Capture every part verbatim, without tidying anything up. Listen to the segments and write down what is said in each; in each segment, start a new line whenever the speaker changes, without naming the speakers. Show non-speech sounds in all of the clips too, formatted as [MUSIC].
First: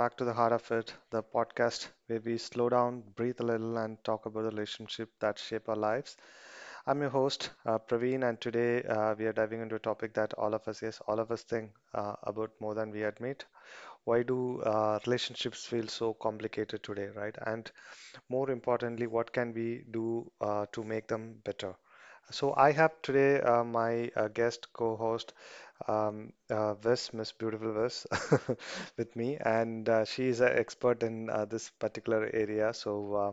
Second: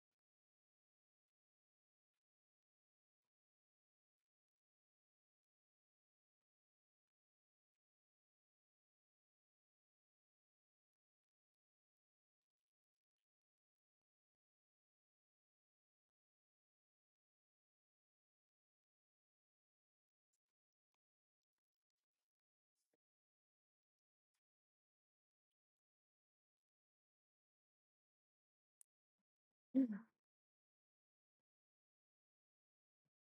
back to the Heart of It, the podcast where we slow down, breathe a little, and talk about the relationship that shape our lives. I'm your host, uh, Praveen, and today uh, we are diving into a topic that all of us, yes, all of us think uh, about more than we admit. Why do uh, relationships feel so complicated today, right? And more importantly, what can we do uh, to make them better? So I have today uh, my uh, guest co-host um, uh, Wes, Miss Beautiful Wes, [LAUGHS] with me, and uh, she is an expert in uh, this particular area. So uh,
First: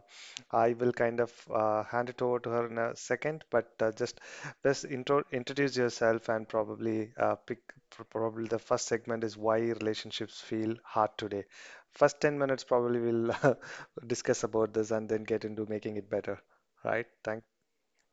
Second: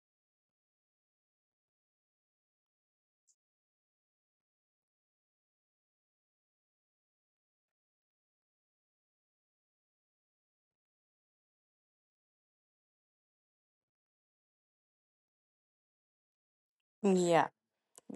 I will kind of uh, hand it over to her in a second, but uh, just Wes, intro introduce yourself and probably uh, pick pr- probably the first segment is why relationships feel hard today. First ten minutes probably we'll [LAUGHS] discuss about this and then get into making it better, right? Thank
Yeah.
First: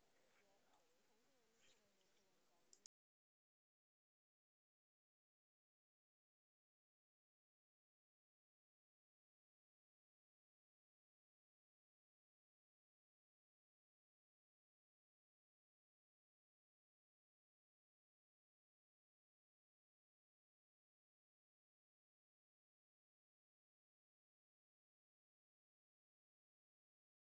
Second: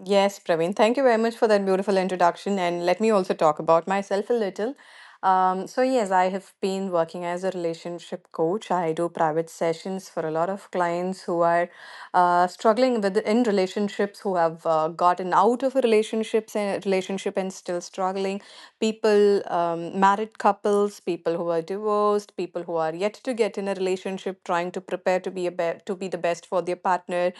Yes, Praveen. Thank you very much for that beautiful introduction. And let me also talk about myself a little. Um, so, yes, I have been working as a relationship coach. I do private sessions for a lot of clients who are uh, struggling with in relationships, who have uh, gotten out of relationships and relationship and still struggling. People, um, married couples, people who are divorced, people who are yet to get in a relationship, trying to prepare to be a be- to be the best for their partner.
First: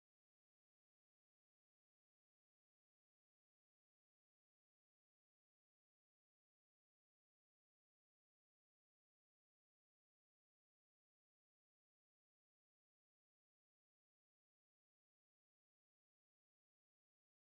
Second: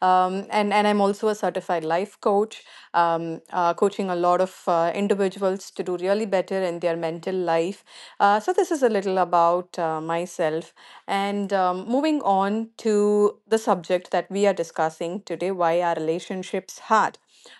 Um, and and I'm also a certified life coach, um, uh, coaching a lot of of uh, individuals to do really better in their mental life. Uh, so, this is a little about uh, myself. And um, Moving on to the subject that we are discussing today, why are relationships hard?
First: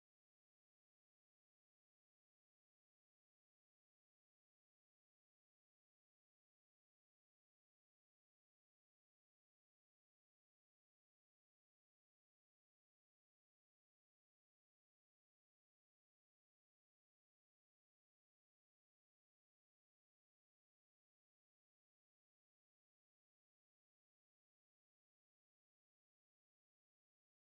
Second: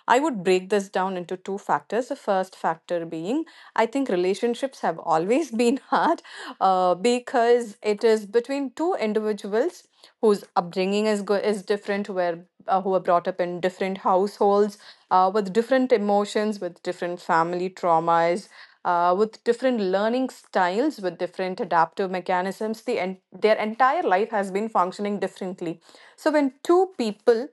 I would break this down into two factors. The first factor being, I think relationships have always been [LAUGHS] hard uh, because it is between two individuals whose upbringing is go- is different, where uh, who were brought up in different households uh, with different emotions, with different family traumas, uh, with different learning styles, with different adaptive mechanisms. The en- their entire life has been functioning differently. So when two people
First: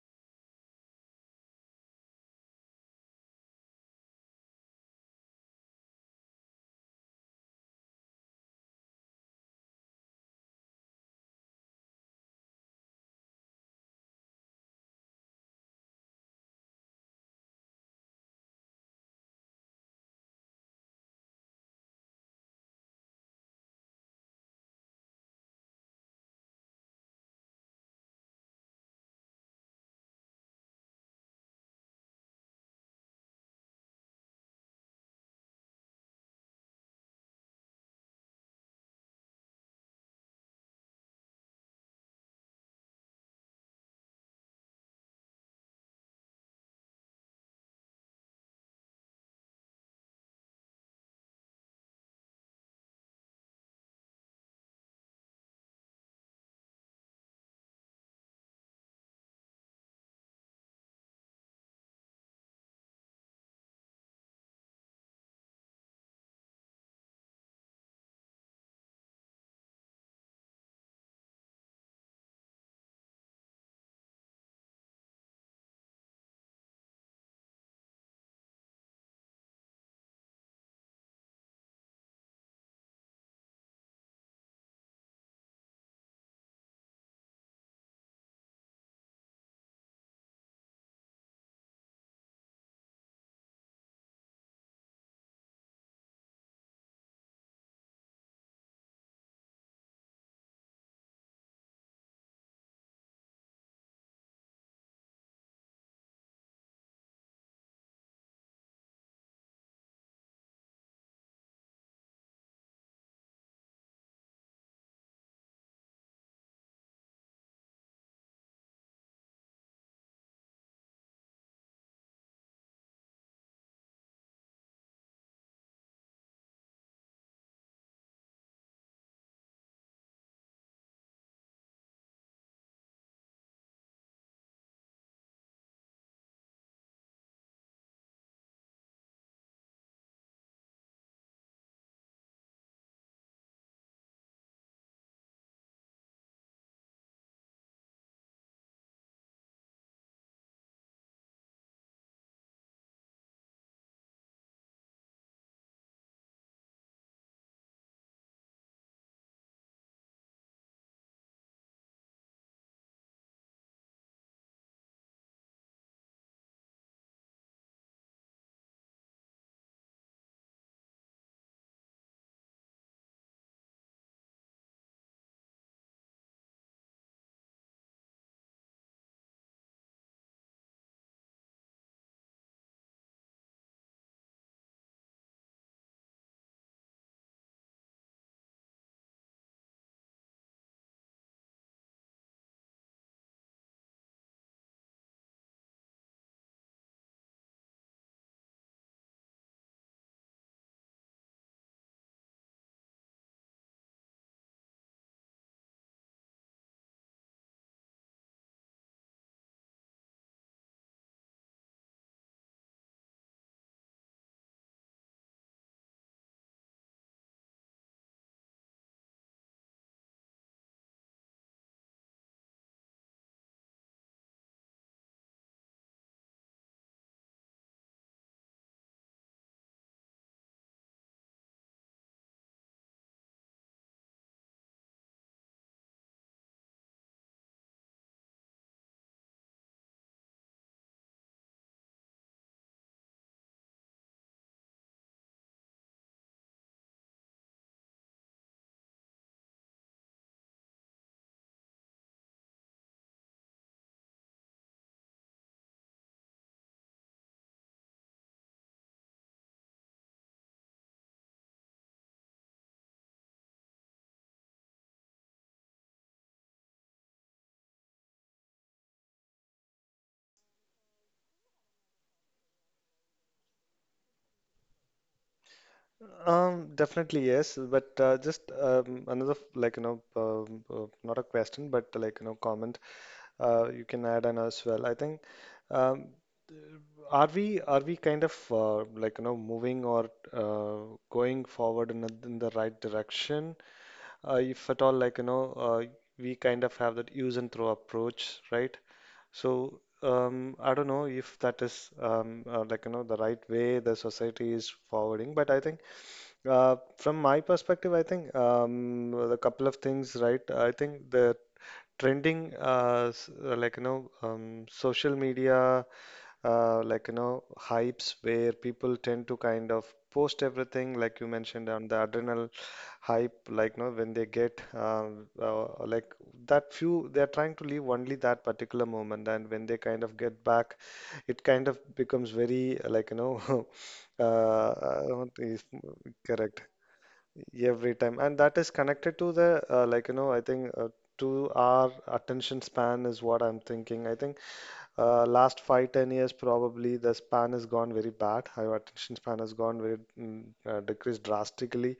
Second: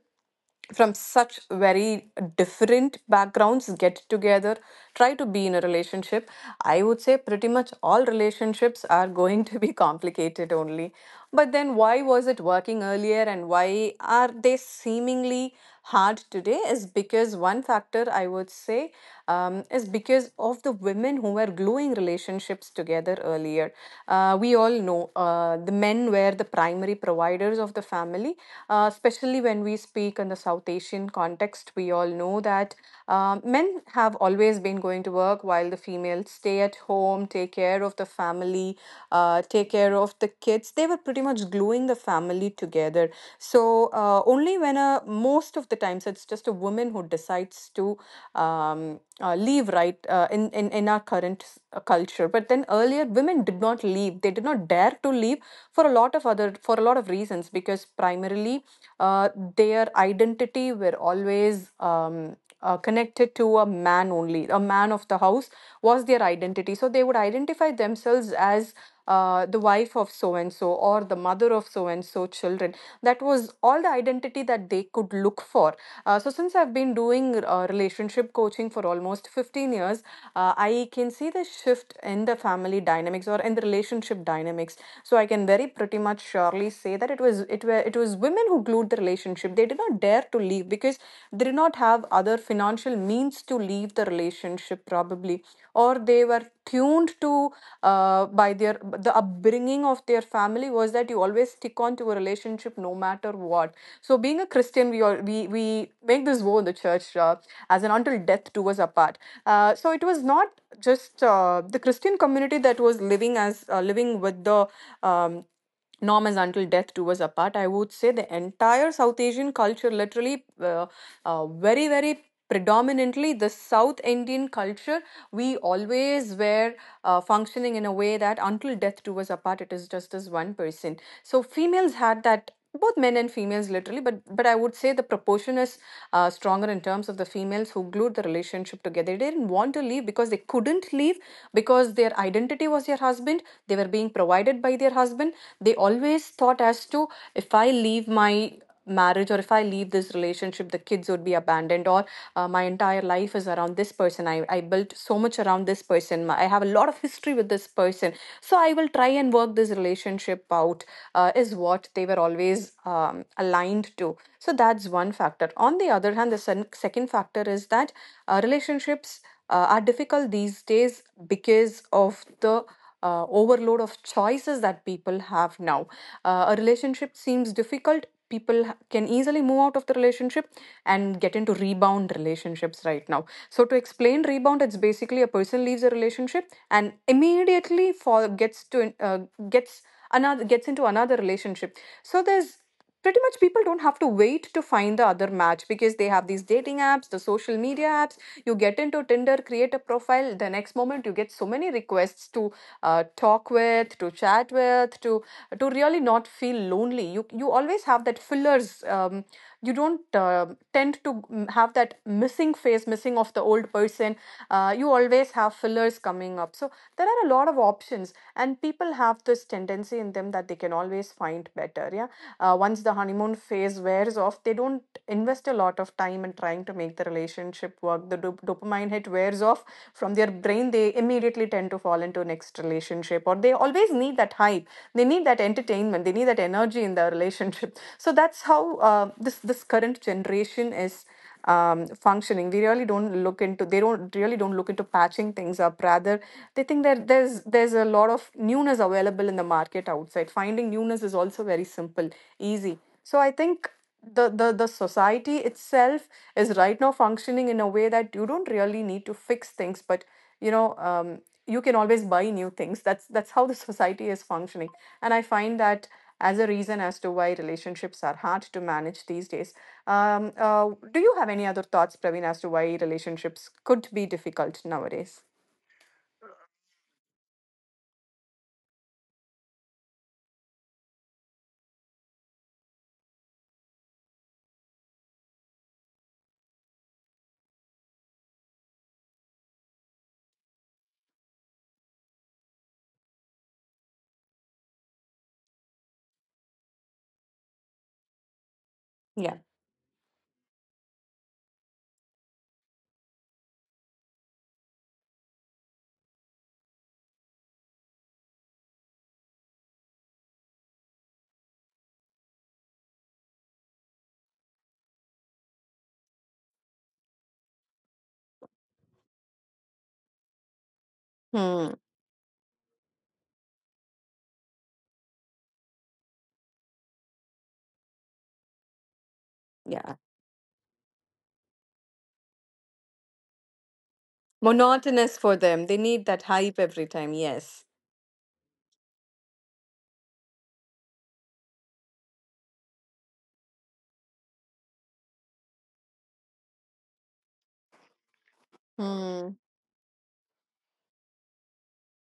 from such very different backgrounds get together try to be in a relationship, I would say pretty much all relationships are going to be [LAUGHS] complicated only. But then why was it working earlier, and why are they seemingly hard today is because one factor I would say um, is because of the women who were gluing relationships together earlier. Uh, we all know uh, the men were the primary providers of the family, uh, especially when we speak in the South Asian context. We all know that um, men have always been going to work while the females stay at home, take care of the family, uh, take care of the kids. They were pretty much gluing the family together. So uh, only when only when a most of the times it's just a woman who decides to um, uh, leave, right? Uh, in, in in our current uh, culture, but then earlier women did not leave; they did not dare to leave for a lot of other for a lot of reasons, because primarily uh, their identity were always Um, uh, connected to a man only, a man of the house was their identity. So they would identify themselves as uh, the wife of so and so, or the mother of so and so children. That was all the identity that they could look for. Uh, so since I've been doing uh, relationship coaching for almost fifteen years, uh, I can see the shift in the family dynamics or in the relationship dynamics. So I can very pretty much surely say that it was it were it was women who glued the relationship. They did not dare to leave because they did not have other financial means to leave the relationship probably, or they were tuned to uh, by their the upbringing of their family was that you always stick on to a relationship no matter what. So being a Christian, we all, we we make this vow in the church. Uh, as an until death do us apart. Uh, so it was not just uh, the Christian community that was living as uh, living with the um, norm as until death do us apart. I would say the entire South Asian culture, literally, uh, uh, very very predominantly the south indian culture, we always were uh, functioning in a way that until death do us apart, it is just this one person. So females had that, both men and females literally, but but I would say the proportion is uh, stronger in terms of the females who glued the relationship together. They didn't want to leave because they couldn't leave, because their identity was their husband. They were being provided by their husband. They always thought as to, if I leave my marriage or if I leave this relationship, the kids would be abandoned, or uh, my entire life is around this person. I, I built so much around this person. I have a lot of history with this person, so I will try and work this relationship out uh, is what they were always um, aligned to. So that's one factor. On the other hand, the sen- second factor is that uh, relationships uh, are difficult these days because of the uh, overload of choices that people have now. Uh, a relationship seems difficult. People can easily move out of the relationship and get into rebound relationships right now. So, to explain rebound, it's basically a person leaves a relationship and immediately fall, gets to uh, gets another gets into another relationship. So there's Pretty much people don't have to wait to find the other match because they have these dating apps, the social media apps. You get into tinder, create a profile, the next moment you get so many requests to uh, talk with, to chat with, to to really not feel lonely. You you always have that fillers. Um, you don't uh, tend to mm, have that missing face, missing of the old person. Uh, you always have fillers coming up. So there are a lot of options, and people have this tendency in them that they can always find better. Yeah, uh, once the honeymoon phase wears off, they don't invest a lot of time in trying to make the relationship work. The dop- dopamine hit wears off from their brain. They immediately, they tend to fall into next relationship, or they always need that hype. They need that entertainment, they need that energy in their relationship, [LAUGHS] so that's how uh, this this current generation is um, functioning. We really don't look into they don't really don't look into patching things up. Rather, they think that there's there's a lot of newness available in the market outside. Finding newness is also very simple, easy. So I think the, the the society itself is right now functioning in a way that you don't really need to fix things, but you know, um, you can always buy new things. That's that's how the [LAUGHS] society is functioning, and I find that as a reason as to why relationships are hard to manage these days. Um, uh, do you have any other thoughts, Praveen, as to why relationships could be difficult nowadays?
Um, definitely yes, but uh, just um, another f- like you know um, uh, not a question but like you know comment uh, you can add on as well. I think um, are we are we kind of uh, like you know moving or uh, going forward in, a, in the right direction? Uh, if at all like you know uh, we kind of have that use and throw approach, right?
Yeah.
So um, I don't know if that is um, uh, like you know the right way the society is forwarding, but I think. Uh, from my perspective, I think um, a couple of things, right? I think the trending, uh, s- uh, like you know, um, social media, uh, like you know, hypes where people tend to kind of post everything, like you mentioned
Hmm.
on the adrenal hype, like you know, when they get um, uh, like that few, they're trying to live only that particular moment, and when they
Yeah.
kind of get back, it kind of becomes very uh, like you know. [LAUGHS] Uh,
Monotonous
uh,
for
is-
them. They need that hype
Correct.
every time. Yes.
Every time, and that is connected to the uh, like you know I think uh, to our attention span is what I'm thinking. I think uh, last five ten years probably the span has gone very bad. Our attention
Hmm.
span has gone very mm, uh, decreased drastically.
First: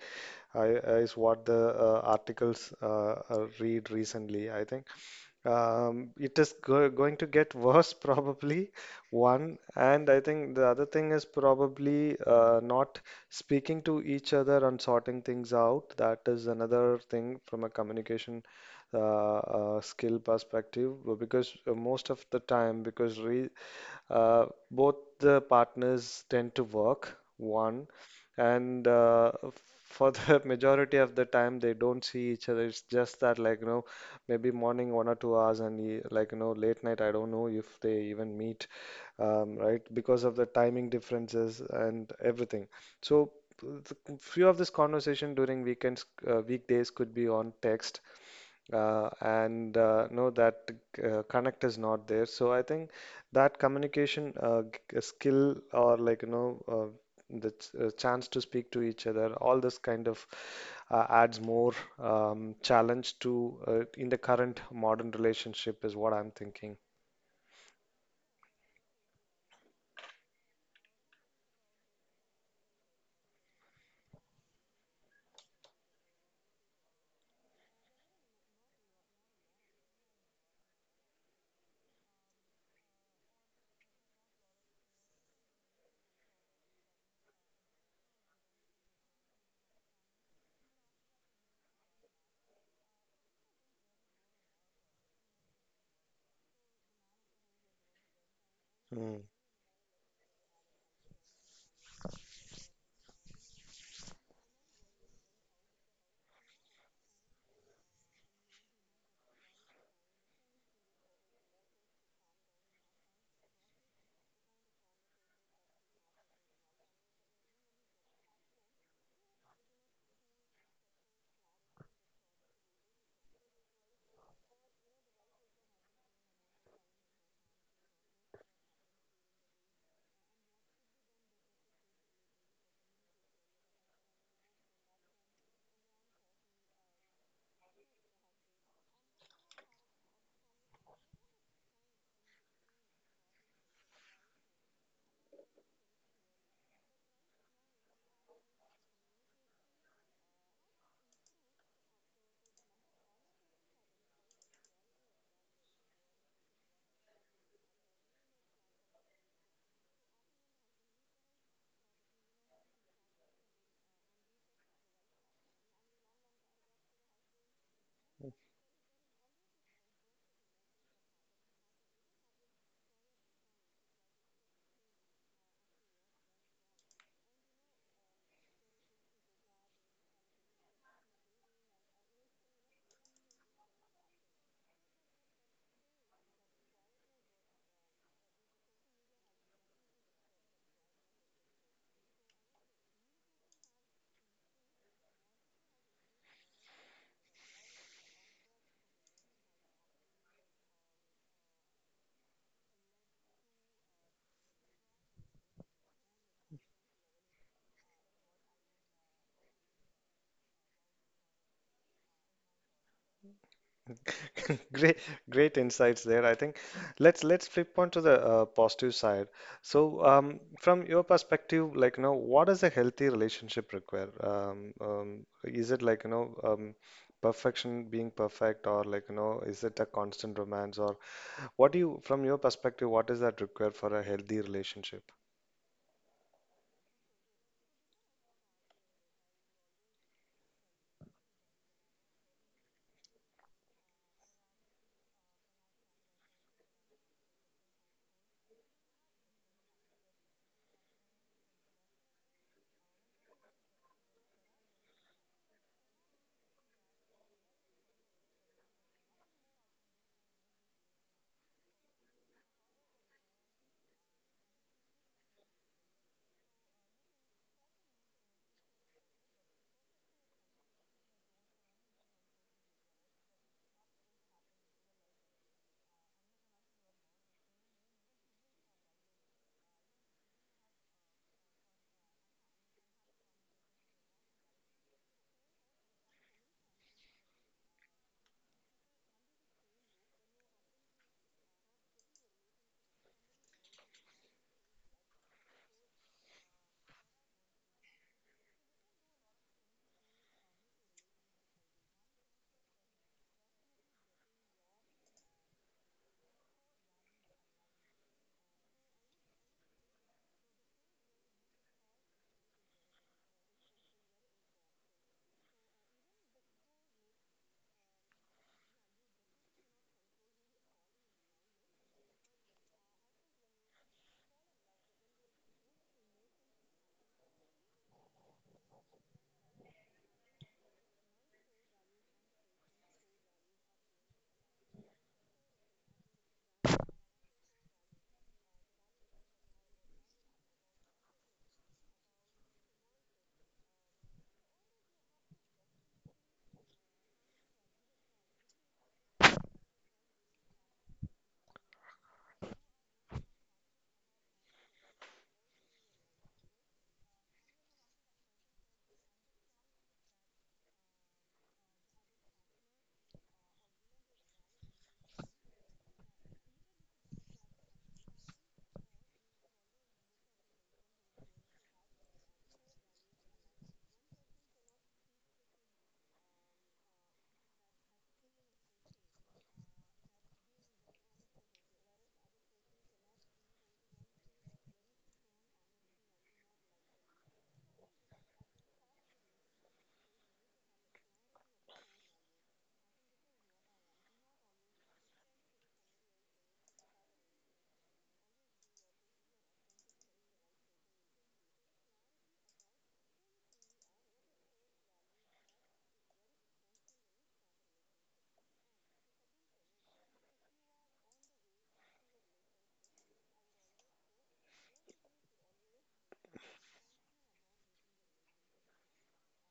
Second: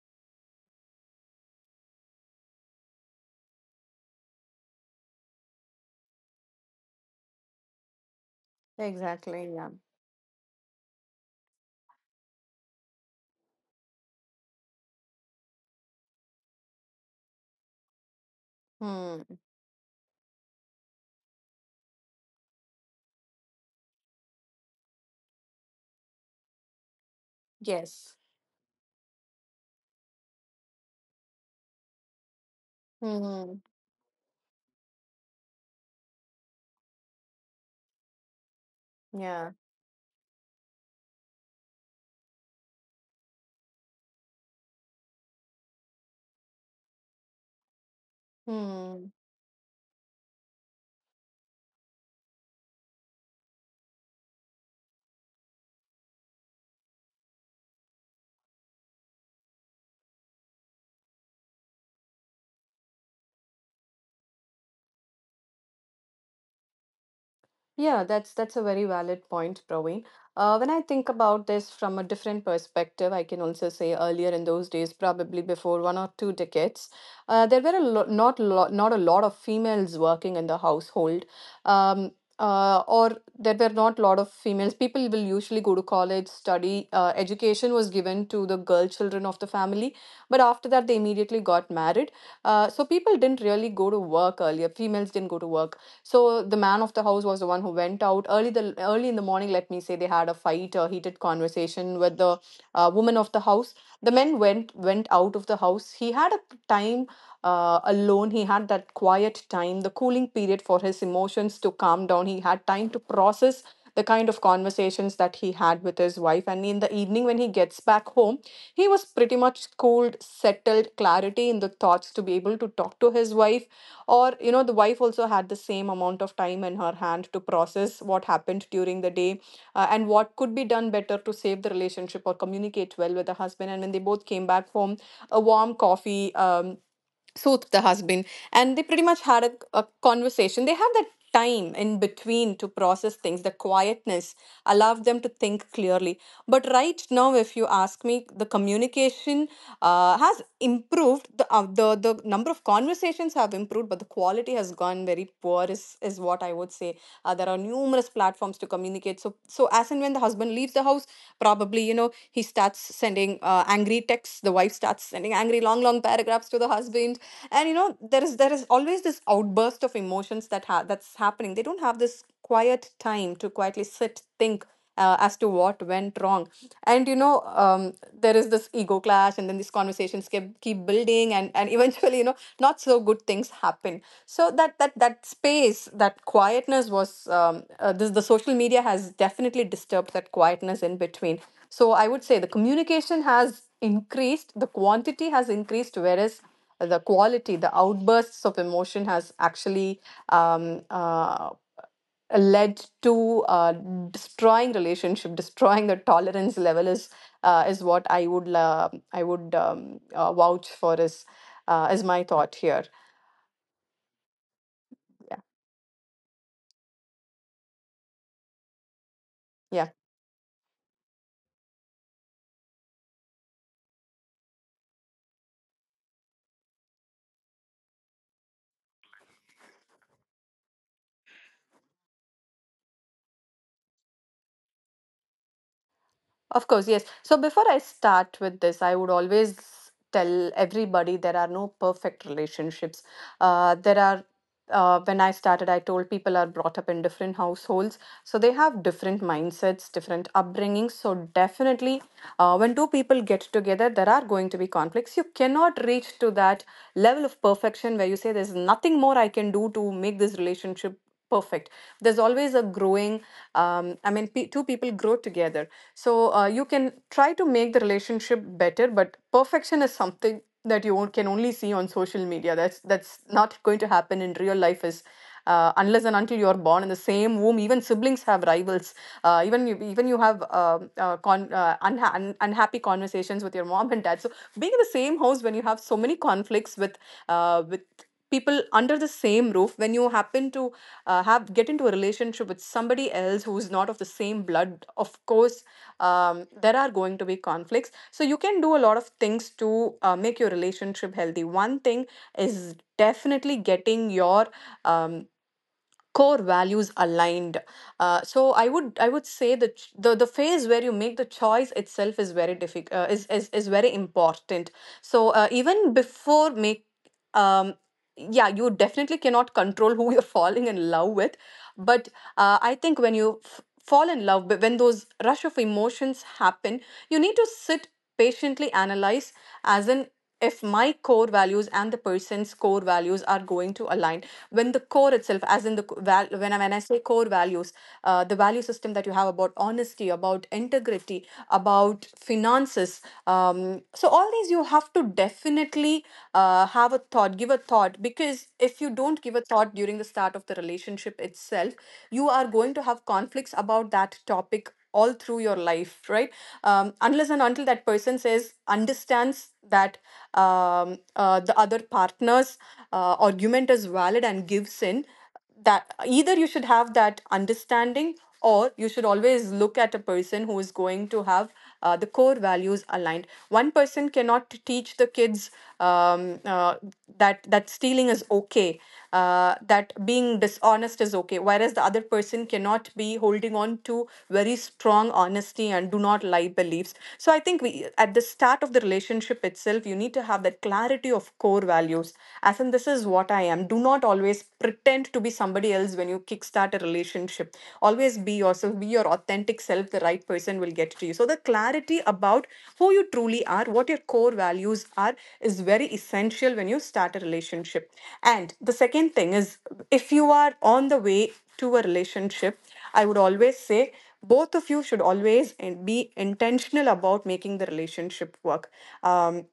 I, uh, is what the uh, articles uh, uh, read recently. I think um, it is go going to get worse, [LAUGHS] probably,
exactly
one.
yeah
And I think the other thing is probably uh, not speaking to each other and sorting things out. That is another thing from a communication uh,
Hmm.
uh, skill perspective, uh, because uh, most of the time, because re uh, both the partners tend to work, one,
Yes.
and uh, for the [LAUGHS] majority of the time they don't see each other. It's just that
Hmm.
like you know, maybe morning one or two hours, and e- like you know, late night. I don't know if they even meet,
Yeah.
um, right? Because of the timing differences and everything. So the few of this conversation during weekends, uh, weekdays could be on text uh,
Hmm.
and uh, know that uh, connect is not there. So I think that communication uh, g- skill or like you know uh, the ch- uh, chance to speak to each other all this kind of uh, adds more um, challenge to uh, in the current modern relationship is what I'm thinking.
Yeah, that's that's a very valid point, Praveen. Uh, when I think about this from a different perspective, I can also say earlier in those days, probably before one or two decades, uh, there were a lo not lo not a lot of females working in the household, um, uh, or there were not a lot of females. People will usually go to college, study. Uh, education was given to the girl children of the family, but after that, they immediately got married. Uh, so people didn't really go to work earlier. Females didn't go to work, so the man of the house was the one who went out early. The early in
Hmm.
the morning, let me say, they had a fight, a heated conversation with the uh, woman of the house. The men went went out of the house. He had a time uh, alone. He had that quiet time, the cooling period for his emotions to calm down. He had time to process the kind of conversations that he had with his wife. And in the evening, when he gets back home, he was pretty much cooled, settled, clarity in the thoughts to be able to talk to his wife, or you know, the wife also had the same amount of time in her hand to process what happened during the day, uh, and what could be done better to save the relationship or communicate well with the husband. And when they both came back home, a warm coffee um, soothed the husband, and they pretty much had a, a conversation. They had that time in between to process things. The quietness allowed them to think clearly. But right now, if you ask me, the communication uh, has improved. The, uh, the the number of conversations have improved, but the quality has gone very poor. Is is what I would say. Uh, there are numerous platforms to communicate. So so as and when the husband leaves the house, probably you know, he starts sending uh, angry texts. The wife starts sending angry long long paragraphs to the husband, and you know, there is there is always this outburst of emotions that ha- that's happening. They don't have this quiet time to quietly sit, think uh, as to what went wrong. And you know, um, there is this ego clash, and then these conversations keep keep building, and and eventually, you know, not so good things happen. So that that that space, that quietness was um, uh, this. The social media has definitely disturbed that quietness in between. So I would say the communication has increased, the quantity has increased, whereas the quality, the outbursts of emotion has actually um, uh, led to uh, destroying relationship, destroying the tolerance level is uh, is what I would uh, I would um, uh, vouch for is uh, is my thought here.
[LAUGHS] Great,
Yeah,
great insights there. I think let's let's flip on to the uh, positive side.
yeah.
So, um, from your perspective, like you know, what does a healthy relationship require? Um, um, is it like you know, um, perfection being perfect, or like you know, is it a constant romance, or what do you, from your perspective, what does that require for a healthy relationship?
Of course, yes. So before I start with this, I would always tell everybody there are no perfect relationships. Uh, there are uh, when I started, I told people are brought up in different households, so they have different mindsets, different upbringings. So definitely, uh, when two people get together, there are going to be conflicts. You cannot reach to that level of perfection where you say there's nothing more I can do to make this relationship perfect. There's always a growing, um, I mean, pe two people grow together. So uh, you can try to make the relationship better, but perfection is something that you on- can only see on social media. That's that's not going to happen in real life is uh, unless and until you're born in the same womb. Even siblings have rivals. Uh, even you, even you have um uh, con uh, unha un unhappy conversations with your mom and dad. So being in the same house when you have so many conflicts with uh, with people under the same roof, when you happen to uh, have get into a relationship with somebody else who's not of the same blood, of course um, there are going to be conflicts. So you can do a lot of things to uh, make your relationship healthy. One thing is definitely getting your um, core values aligned. Uh, so i would i would say that ch- the the phase where you make the choice itself is very difficult, uh, is, is is very important. So uh, even before make um, yeah, you definitely cannot control [LAUGHS] who you're falling in love with. But uh, I think when you f- fall in love, but when those rush of emotions happen, you need to sit patiently, analyze, as in, if my core values and the person's core values are going to align. When the core itself, as in the co- val- when I, when I say core values, uh, the value system that you have about honesty, about integrity, about finances, um, so all these you have to definitely uh, have a thought give a thought, because if you don't give a thought during the start of the relationship itself, you are going to have conflicts about that topic all through your life, right? um, unless and until that person says understands that um, uh, the other partner's uh, argument is valid and gives in, that either you should have that understanding, or you should always look at a person who is going to have uh, the core values aligned. One person cannot teach the kids um, uh, that that stealing is okay, uh, that being dishonest is okay, whereas the other person cannot be holding on to very strong honesty and do not lie beliefs. So I think we at the start of the relationship itself, you need to have that clarity of core values. As in, this is what I am. Do not always pretend to be somebody somebody else when you kickstart a relationship. Always be yourself, be your authentic self. The right person will get to you. So, the clarity about who you truly are, what your core values are, is very essential when you start a relationship. And the second thing is, if you are on the way to a relationship, I would always say both of you should always and be intentional about making the relationship work. Um,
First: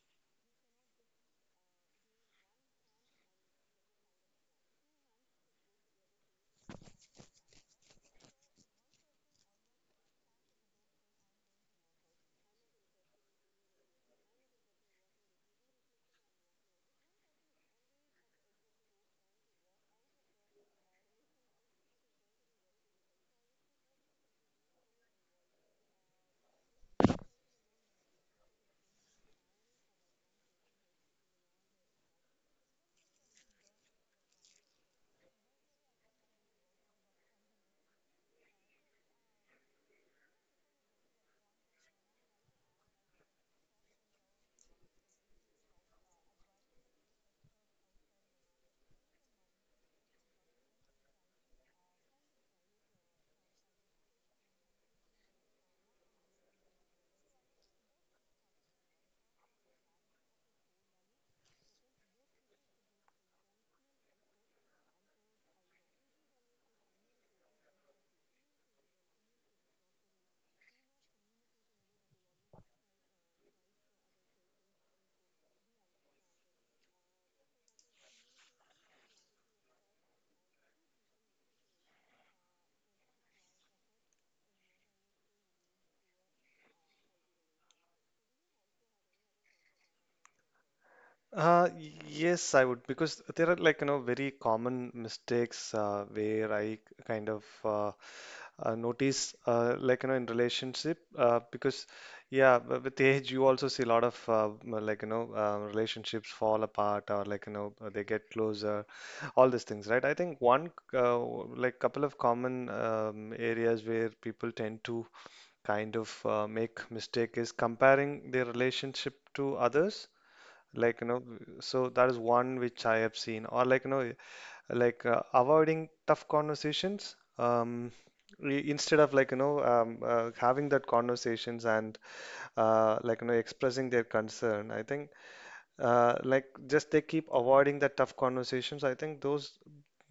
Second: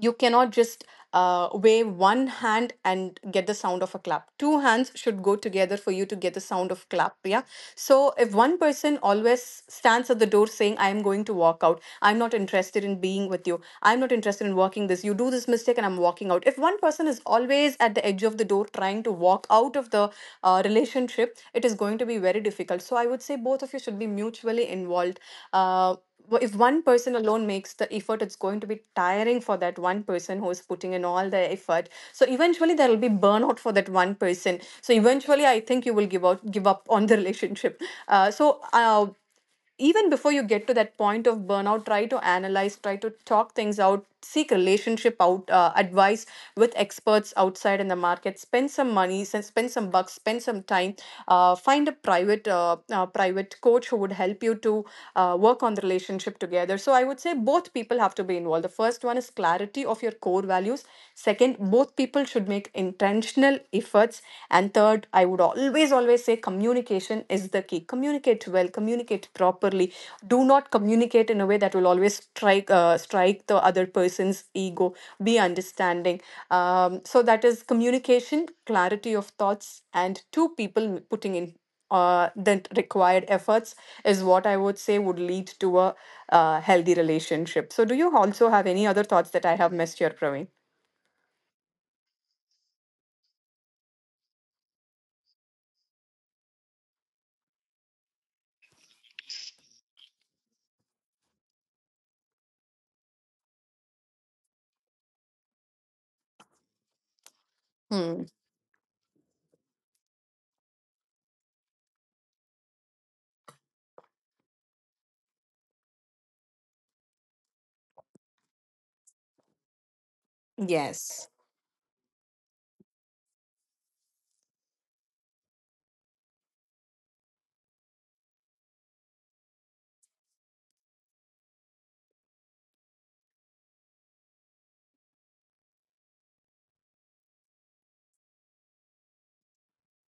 you cannot just uh, wave one hand and get the sound of a clap. Two hands should go together for you to get the sound of clap. Yeah. So if one person always stands at the door saying, I am going to walk out, I'm not interested in being with you, I'm not interested in working this, you do this mistake and I'm walking out. If one person is always at the edge of the door trying to walk out of the uh, relationship, it is going to be very difficult. So I would say both of you should be mutually involved. Uh, w- if one person alone makes the effort, it's going to be tiring for that one person who is putting in all the effort. So eventually there will be burnout for that one person, so eventually I think you will give out give up on the [LAUGHS] relationship. uh, so uh, even before you get to that point of burnout, try to analyze, try to talk things out, seek relationship out uh, advice with experts outside in the market. Spend some money, sen- spend some bucks, spend some time, uh, find a private uh, uh, private coach who would help you to uh, work on the relationship together. So I would say both people people have to be involved. The first one is clarity of your core values. Second, both people should make intentional efforts. And third, I would always, always say communication is the key. Communicate well, communicate properly. Do not communicate in a way that will always strike, uh, strike the other person's ego. Be understanding. Um, so that is communication, clarity of thoughts, and two people putting in uh, the required efforts is what I would say would lead to a uh, healthy relationship. So, do you also have any other thoughts that I have missed here, Praveen?
Uh, y- yes, I would because there are like you know very common mistakes uh, where I k- kind of uh, uh, notice uh, like you know in relationship uh, because yeah w- with age you also see a lot of uh, m- like you know uh, relationships fall apart or like you know uh, they
Hmm.
get closer all these things right. I think one c- uh, w- like couple of common um, areas where people tend to kind of uh, make mistake is comparing their relationship to others, like you know
Yes.
so that is one which I have seen or like you know like uh, avoiding tough conversations, um i- instead of like you know um, uh, having that conversations and uh, like you know expressing their concern. I think uh, like just they keep avoiding the tough conversations. I think those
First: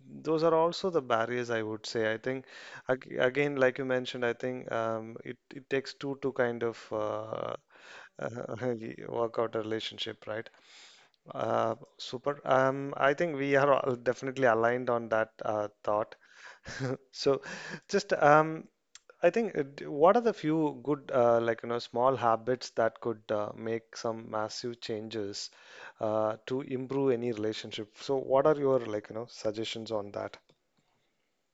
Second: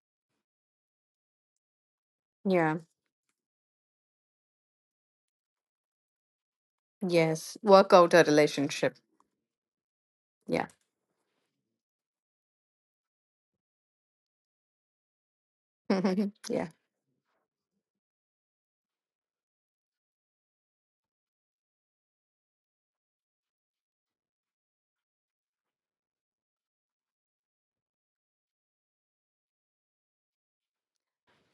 those are also the barriers, I would say. I think
Yeah.
ag again like you mentioned, I think um, it, it takes two to kind of uh,
Yes. Work out a
[LAUGHS]
relationship.
work out a relationship, right?
Yeah.
uh, super. Um, I think we are all definitely aligned on that uh, thought.
[LAUGHS] yeah.
[LAUGHS] So, just um, I think uh, d- what are the few good uh, like you know small habits that could uh, make some massive changes uh, to improve any relationship? So, what are your like you know suggestions on that?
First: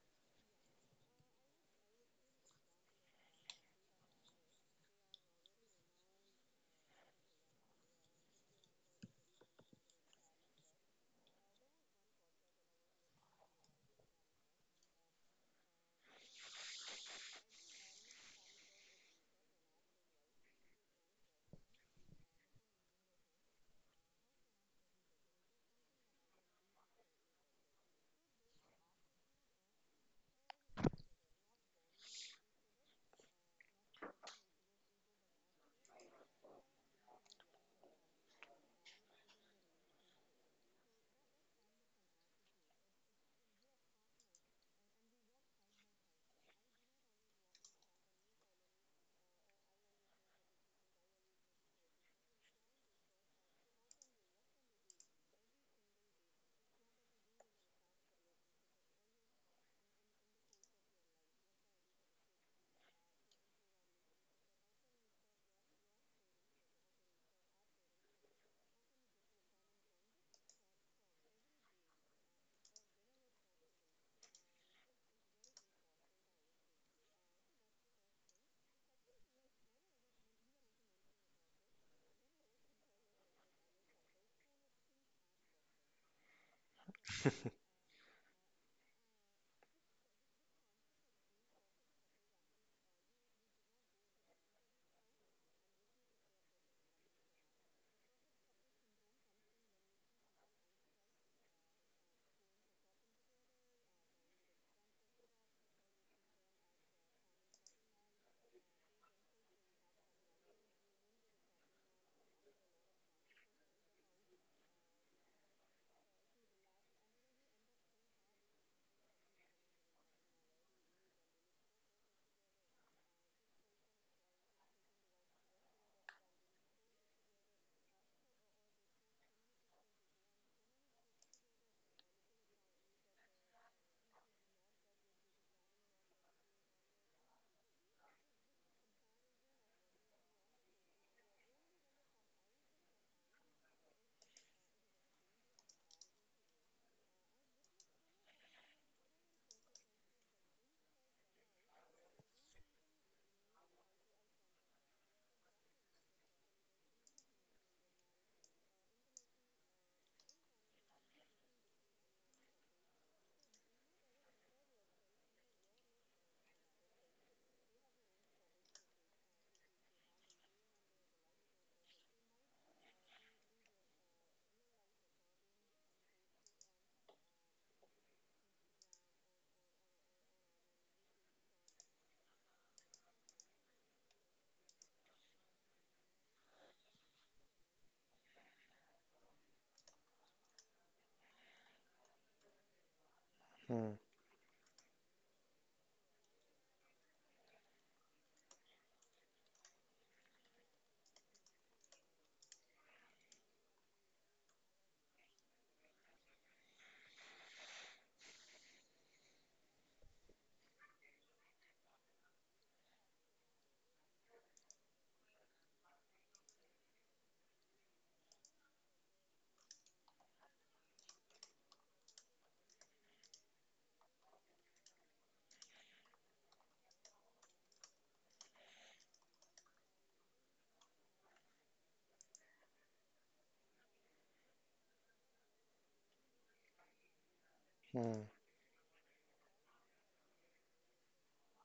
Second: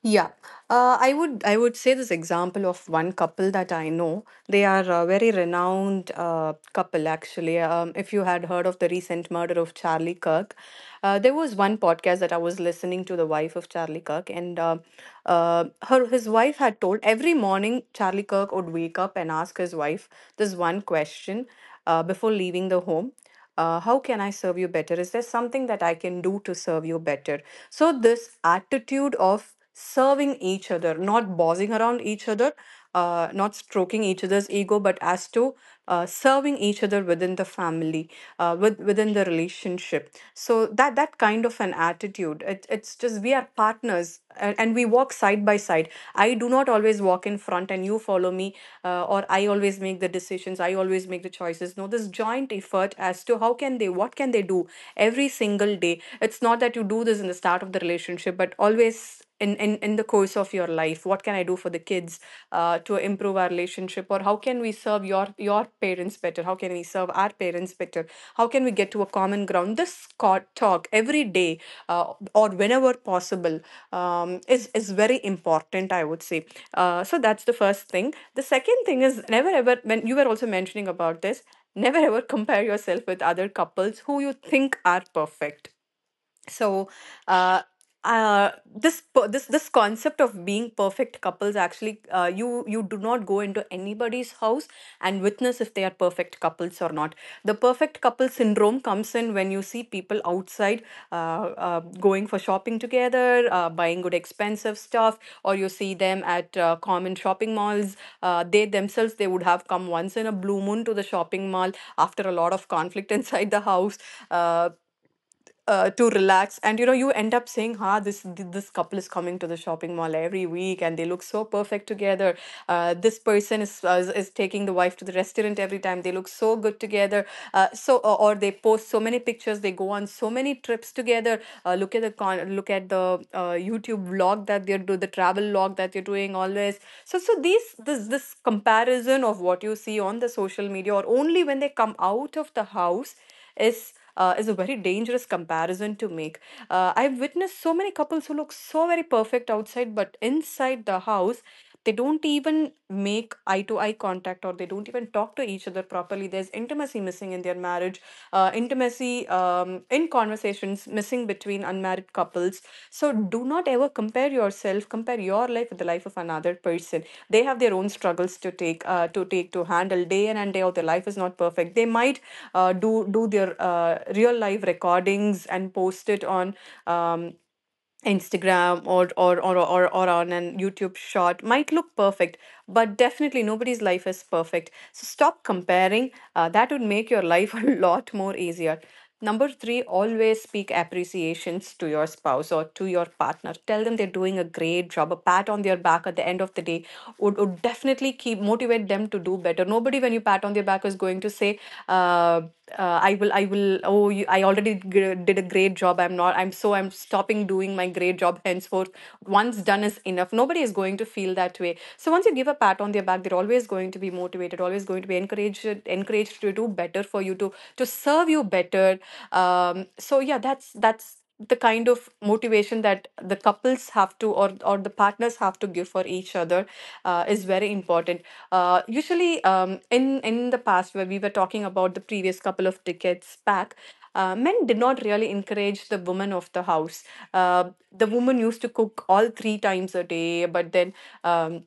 Yeah, uh, I would I would say this example of one couple that I know. They are a very renowned uh, couple actually. Um, if you had heard of the recent murder of Charlie Kirk, uh, there was one podcast that I was listening to, the wife of Charlie Kirk, and uh, uh, her his wife had told every morning Charlie Kirk would wake up and ask his wife this one question uh, before leaving the home. uh, how can I serve you better? Is there something that I can do to serve you better? So this attitude of serving each other, not bossing around each other, uh, not stroking each other's ego, but as to uh, serving each other within the family, uh, with, within the relationship. So that that kind of an attitude, it, it's just, we are partners a- and we walk side by side. I do not always walk in front and you follow me, uh, or I always make the decisions, I always make the choices. No, this joint effort as to how can they, what can they do every single day. It's not that you do this in the start of the relationship, but always in, in, in the course of your life, what can I do for the kids uh, to improve our relationship? Or how can we serve your your parents better? How can we serve our parents better? How can we get to a common ground? This talk every day uh, or whenever possible um, is, is very important, I would say. Uh, so that's the first thing. The second thing is, never ever, when you were also mentioning about this, never ever compare yourself with other couples who you think are perfect. So uh, uh, this per- this this concept of being perfect couples, actually uh, you you do not go into anybody's house and witness if they are perfect couples or not. The perfect couple syndrome comes in when you see people outside uh, uh, going for shopping together, uh, buying good expensive stuff, or you see them at uh, common shopping malls. uh, they themselves they would have come once in a blue moon to the shopping mall after a lot of conflict [LAUGHS] inside the house. Uh, uh, to relax, and you know, you end up saying, ha, this th- this couple is coming to the shopping mall every week and they look so perfect together. uh, this person is, uh, is is taking the wife to the restaurant every time, they look so good together. uh, so or, or they post so many pictures, they go on so many trips together. uh, look at the con- look at the uh, YouTube vlog that they're do the travel vlog that they're doing always. So so these, this this comparison of what you see on the social media, or only when they come out of the house, is uh, is a very dangerous comparison to make. Uh, I've witnessed so many couples who look so very perfect outside, but inside the house, they don't even make eye to eye contact or they don't even talk to each other properly. There's intimacy missing in their marriage, uh, intimacy um, in conversation conversations missing between unmarried couples. So do not ever compare yourself, compare your life with the life of another person. They have their own struggles to take, uh, to take, to handle day in and day out. Their life is not perfect. They might uh, do do their uh, real life recordings and post it on. Um, Instagram or or or or, or on an YouTube shot might look perfect, but definitely nobody's life is perfect. So stop comparing. Uh, that would make your life [LAUGHS] a lot more easier. Number three, always speak appreciations to your spouse or to your partner. Tell
Hmm,
them they're doing a great job. A pat on their back at the end of the day would, would definitely keep motivate them to do better. Nobody, when you pat on their back, is going to say, uh, uh, "I will, I will." Oh, you, I already gr- did a great job, great job. I'm not, i'm so I'm stopping doing my great job henceforth, once done is enough. Nobody is going to feel that way. So once you give a pat on their back, they're always going to be motivated, always going to be encouraged encouraged to do better for you, to to serve you better. Um so yeah, that's that's the kind of motivation that the couples have to, or or the partners have to give for each other, uh, is very important. Uh, usually, um, in in the past, where we were talking about the previous couple of decades back, uh, men did not really encourage the women of the house. Uh, the
hmm.
woman used to cook all three times a day, but then, um,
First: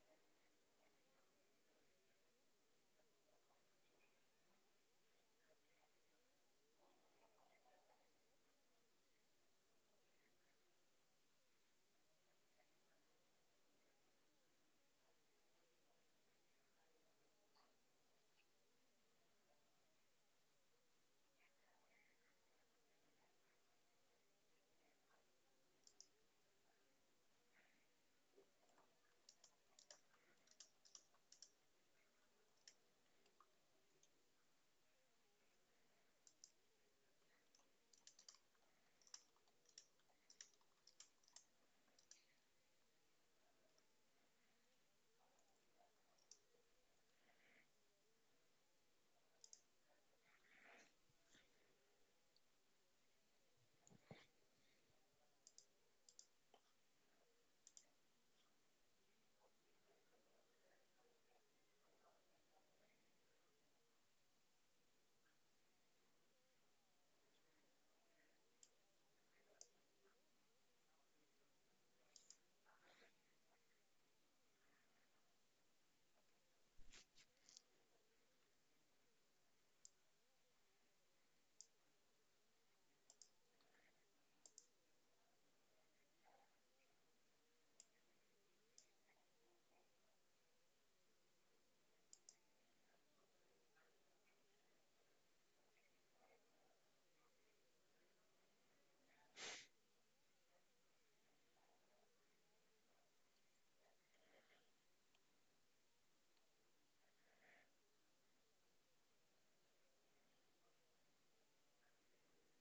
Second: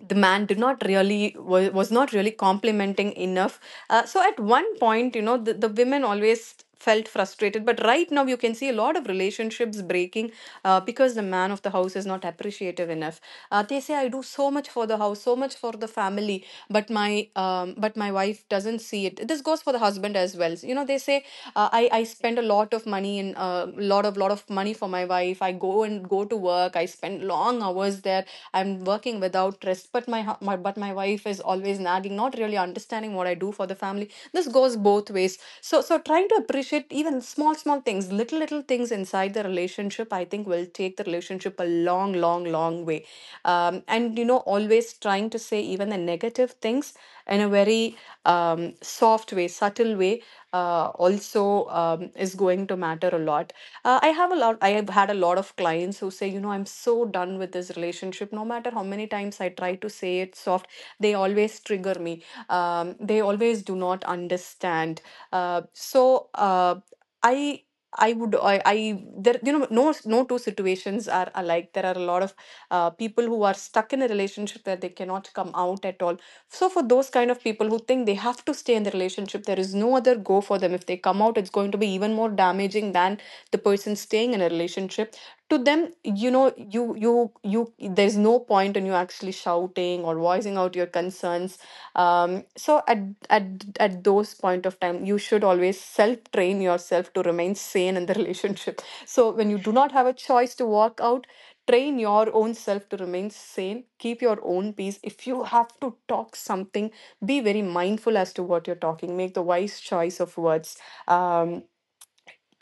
the man did not really, was, was not really complimenting enough. Uh, so at one point, you know, the, the women always felt frustrated, but right now you can see a lot of relationships breaking, uh, because the man of the house is not appreciative enough. Uh, they say, I do so much for the house, so much for the family, but my um, but my wife doesn't see it. This this goes for the husband as well. You know, they say, uh, i i spend a lot of money and a uh, lot of lot of money for my wife. I go and go to work, I spend long hours there, I'm working without rest, but my, my but my wife is always nagging, not really understanding what I do for the family. This goes both ways. So so trying to appreciate even small small things, little little things inside the relationship, I think will take the relationship a long long long way. Um, and you know, always trying to say even the negative things in a very um, soft way, subtle way, uh, also um, is going to matter a lot. Uh, I have a lot. I have had a lot of clients who say, you know, I'm so done with this relationship. No matter how many times I try to say it soft, they always trigger me. Um, they always do not understand. Uh, so uh, I. I would I, I, there you know, no no two situations are alike. There are a lot of uh, people who are stuck in a relationship that they cannot come out at all. So, for those kind of people who think they have to stay in the relationship, there is no other go for them. If they come out, it's going to be even more damaging than the person staying in a relationship. To them, you know, you you you. There's no point in you actually shouting or voicing out your concerns. Um, so at at at those point of time, you should always self train yourself to remain sane in the [LAUGHS] relationship. So, when you do not have a choice to walk out, train your own self to remain sane, keep your own peace. If you have to talk something, be very mindful as to what you're talking, make the wise choice of words. Um,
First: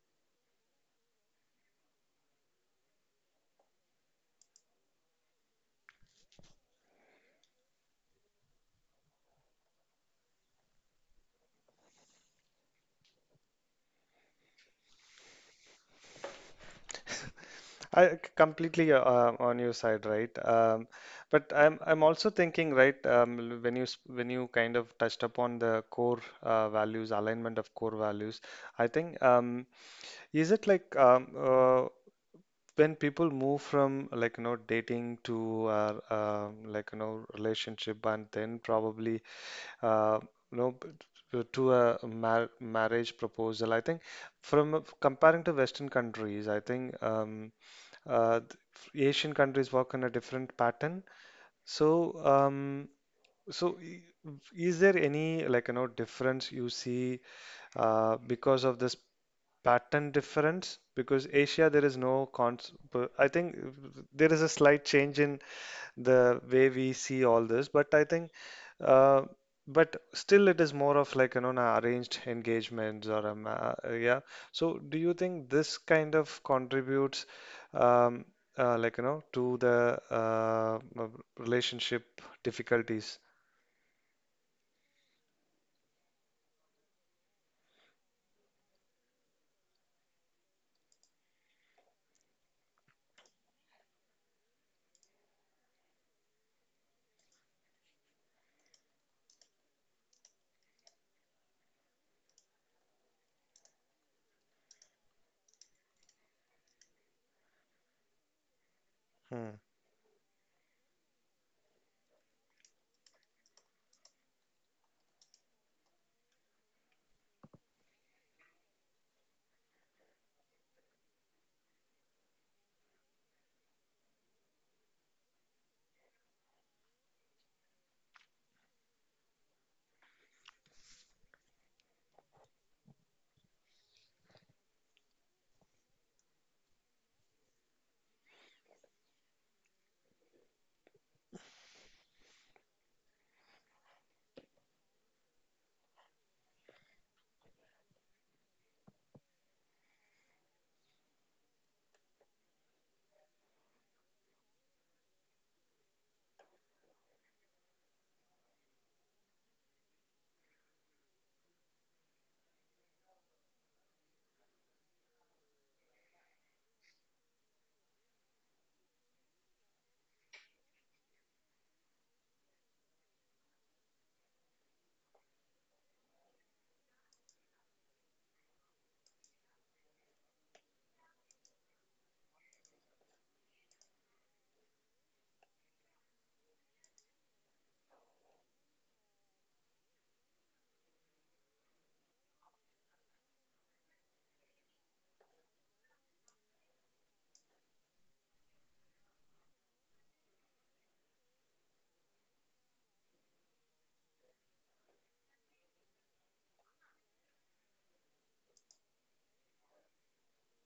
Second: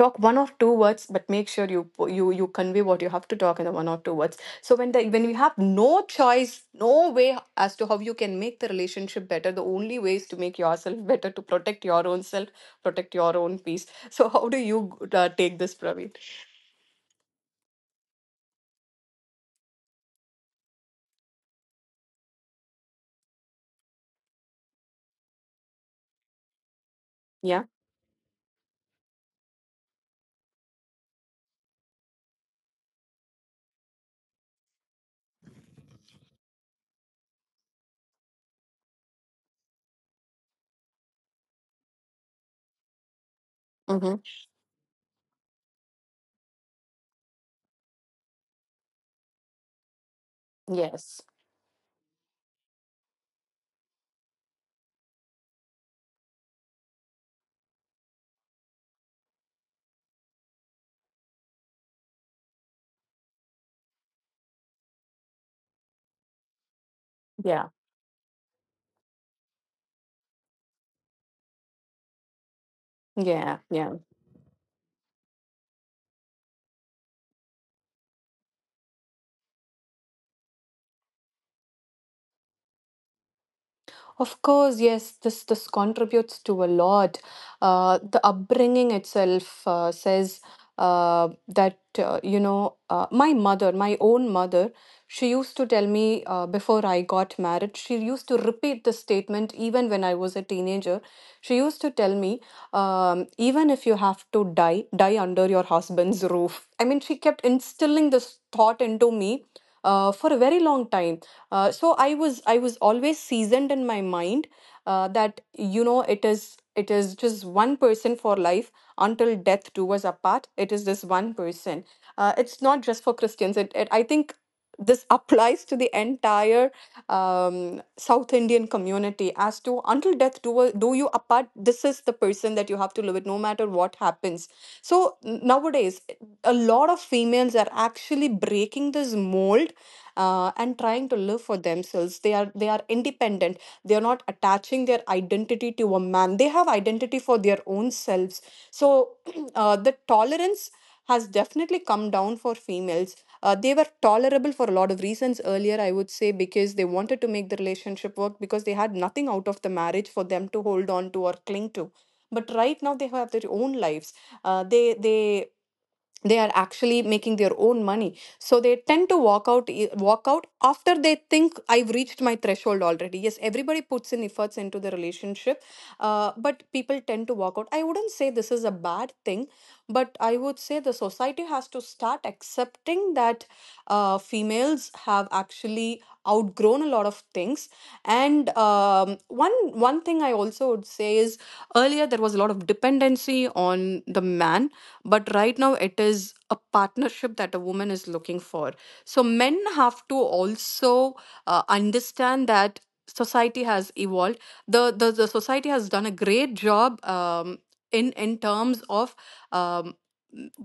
Talk one or two words, but make sure you you you convey what you have to talk in the one or two words. So when the when you have no choice, no way as to how you can make the relationship better, the only way is to make yourself [LAUGHS] better, to protect your own self, protect your own peace. So how do you uh, take this, Praveen?
I c- completely uh, uh, on your side, right? Um, but I'm I'm also thinking, right? Um, when you s- when you kind of touched upon the core uh, values, alignment
Yeah.
of core values, I think um, is it like um, uh, when people move from like you know dating to uh, um like you know relationship and then probably uh, you know b- t- to a mar marriage proposal. I think,
Mhm.
from a- comparing to Western countries, I think. Um, uh, th- Asian countries work on a different pattern.
Yes.
So, um, so i- is there any like you know difference you see uh, because of this pattern difference? Because Asia there is no cons. But I think there is a slight change in the way we see all this.
Yeah.
But I think, uh, but still, it is more of like you know, na- arranged engagements or a
Yeah.
ma
Yeah.
yeah. So, do you think this kind of contributes, um, uh, like you know, to the uh, uh, relationship difficulties?
Of course, yes, this this contributes to a lot. Uh, the upbringing itself uh, says uh, that uh, you know, uh, my mother, my own mother, she used to tell me uh, before I got married. She used to repeat this statement even when I was a teenager. She used to tell me, um, even if you have to die, die under your husband's roof. I mean, she kept instilling this thought into me
Hmm.
uh, for a very long time. Uh, so I was, I was always seasoned in my mind uh, that you know, it is, it is just one person for life, until death do us apart. It is this one person. Uh, it's not just for Christians. It, it I think this [LAUGHS] applies to the entire um, South Indian community as to until death do us- do you apart. This is the person that you have to live with, no matter what happens. So nowadays, a lot of females are actually breaking this mold, uh, and trying to live for themselves. They are, they are independent, they are not attaching their identity to a man, they have identity for their own selves. So [CLEARS THROAT] uh, the tolerance has definitely come down for females. Uh, they were tolerable for a lot of reasons earlier, I would say, because they wanted to make the relationship work, because they had nothing out of the marriage for them to hold on to or cling to. But right now they have their own lives. uh, they they they are actually making their own money, so they tend to walk out, eh, walk out after they think, I've reached my threshold already. Yes, everybody puts in efforts into the relationship, uh, but people tend to walk out. I wouldn't say this is a bad thing, but I would say the society has to start accepting that, uh, females have actually outgrown a lot of things. And um, one one thing I also would say is, earlier there was a lot of dependency on the man, but right now it is a partnership that a woman is looking for. So men have to also uh, understand that society has evolved. The, the the society has done a great job, um, in in terms of um,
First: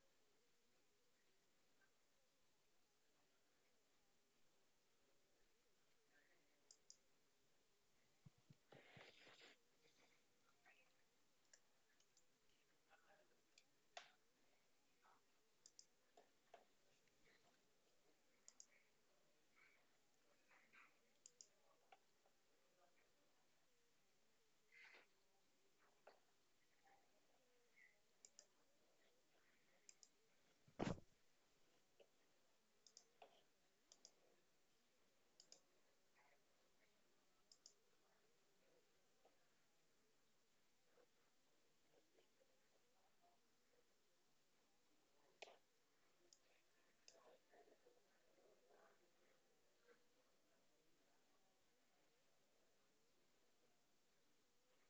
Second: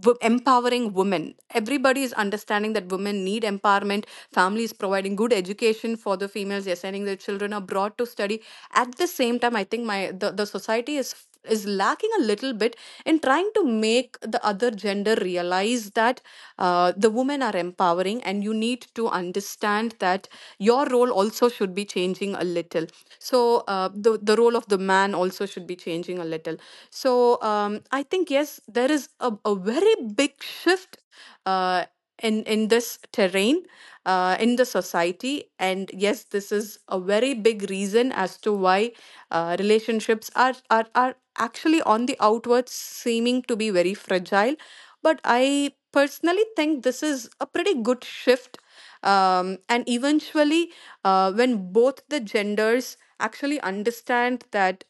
w- empowering women. Everybody is understanding that women need empowerment. Families providing good education for the females, they're sending their children abroad to study. At the same time, I think my, the, the society is is lacking a little bit, and trying to make the other gender realize that, uh, the women are empowering, and you need to understand that your role also should be changing a little. So uh, the, the role of the man also should be changing a little. So um, I think yes, there is a, a very big shift, uh, in in this terrain, uh, in the society. And yes, this is a very big reason as to why uh, relationships are, are are actually, on the outward, seeming to be very fragile. But I personally think this is a pretty good shift. Um, and eventually, uh, when both the genders actually understand that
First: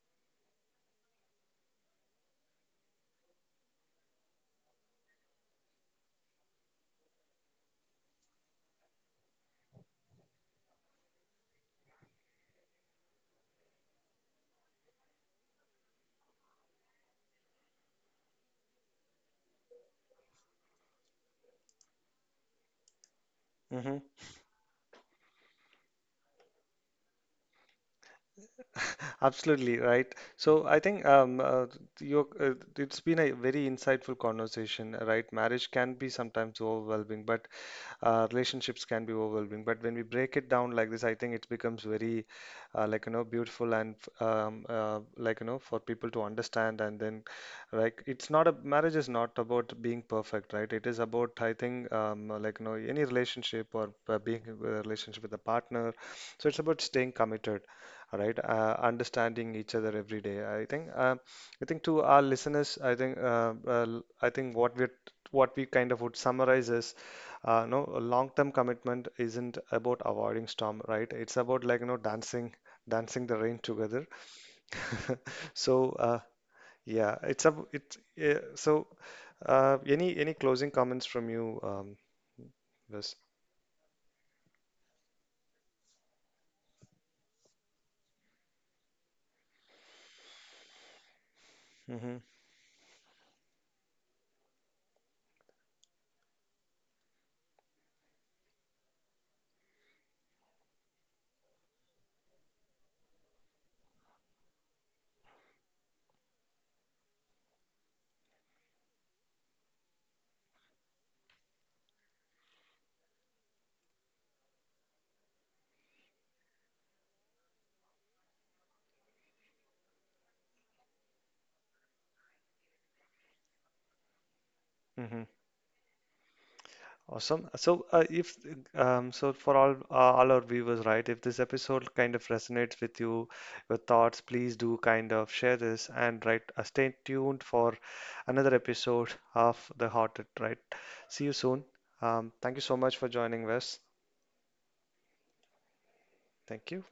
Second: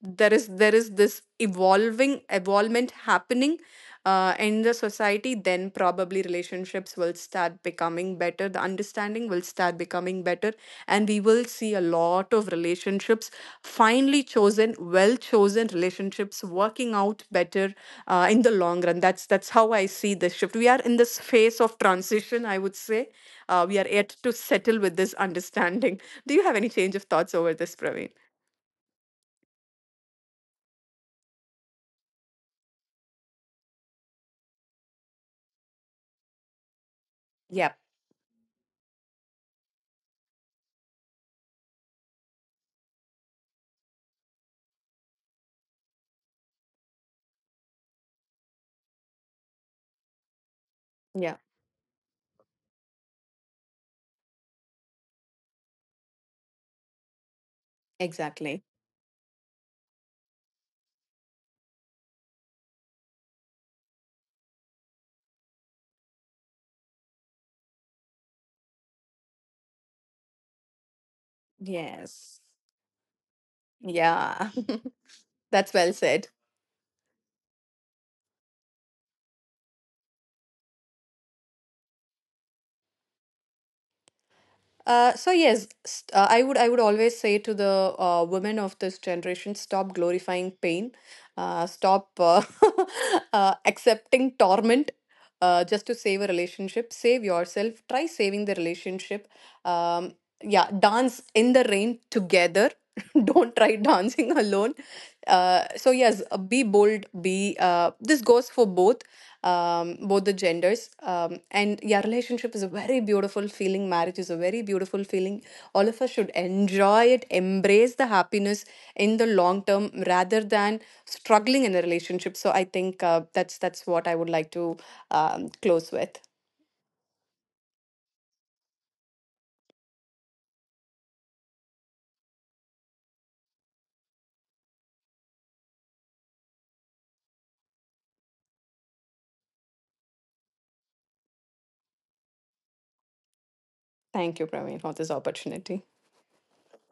there is, there is this evolving evolvement happening, uh, in the society, then probably relationships will start becoming better, the understanding will start becoming better, and we will see a lot of relationships, finely chosen, well chosen relationships working out better, uh, in the long run. that's that's how I see this shift. We are in this phase of transition, I would say, uh, we are
Hmm.
yet to settle with this [LAUGHS] understanding. Do you have any change of thoughts over this, Praveen?
Absolutely right. So I think um, uh, you, uh, it's been a very insightful conversation, right? Marriage can be sometimes overwhelming, but
Yeah.
uh, relationships can be overwhelming. But when we break it down like this, I think it becomes very uh, like you know beautiful and um, uh, like you know for people to understand. And then like it's not a marriage is not about being perfect, right? It is
Yeah.
about, I think, um, like you know any relationship or uh, being in a relationship with a partner. So it's about staying committed. Right,
Exactly.
uh, understanding each other every day. I think um, I think to our listeners, I think uh, uh, I think what we what we kind of would summarize is uh, no, long-term commitment isn't about avoiding storm, right? It's about like you know
Yes.
dancing, dancing the rain together.
Yeah.
[LAUGHS]
[LAUGHS] That's
So
well
uh,
said.
yeah, it's a it's yeah, so uh, any any closing comments from you, um, Wes?
Uh, so yes, st- uh, I would, I would always say to the uh, women of this generation, stop glorifying pain, uh, stop
Mm-hmm.
uh, [LAUGHS] uh, accepting torment. Uh, just to save a relationship, save yourself. Try saving the relationship. Um, yeah, dance in the rain together. [LAUGHS] Don't try dancing [LAUGHS] alone. Uh, so yes, uh, be bold. Be uh, This goes for both, um, both the genders. Um, and yeah, relationship is a very beautiful feeling. Marriage is a very beautiful feeling. All of us should enjoy it, embrace the happiness in the long term rather than struggling in a relationship. So I think uh, that's that's what I would like to
Mm-hmm.
um, close with.
Awesome. So, uh, if um, so, for all uh, all our viewers, right? If this episode kind of resonates with you, your thoughts, please do kind of share this and right. Uh, stay tuned for another episode of The Haunted, right? See you soon. Um, thank you so much for joining us.
Thank you, Praveen, for this opportunity.
Thank you.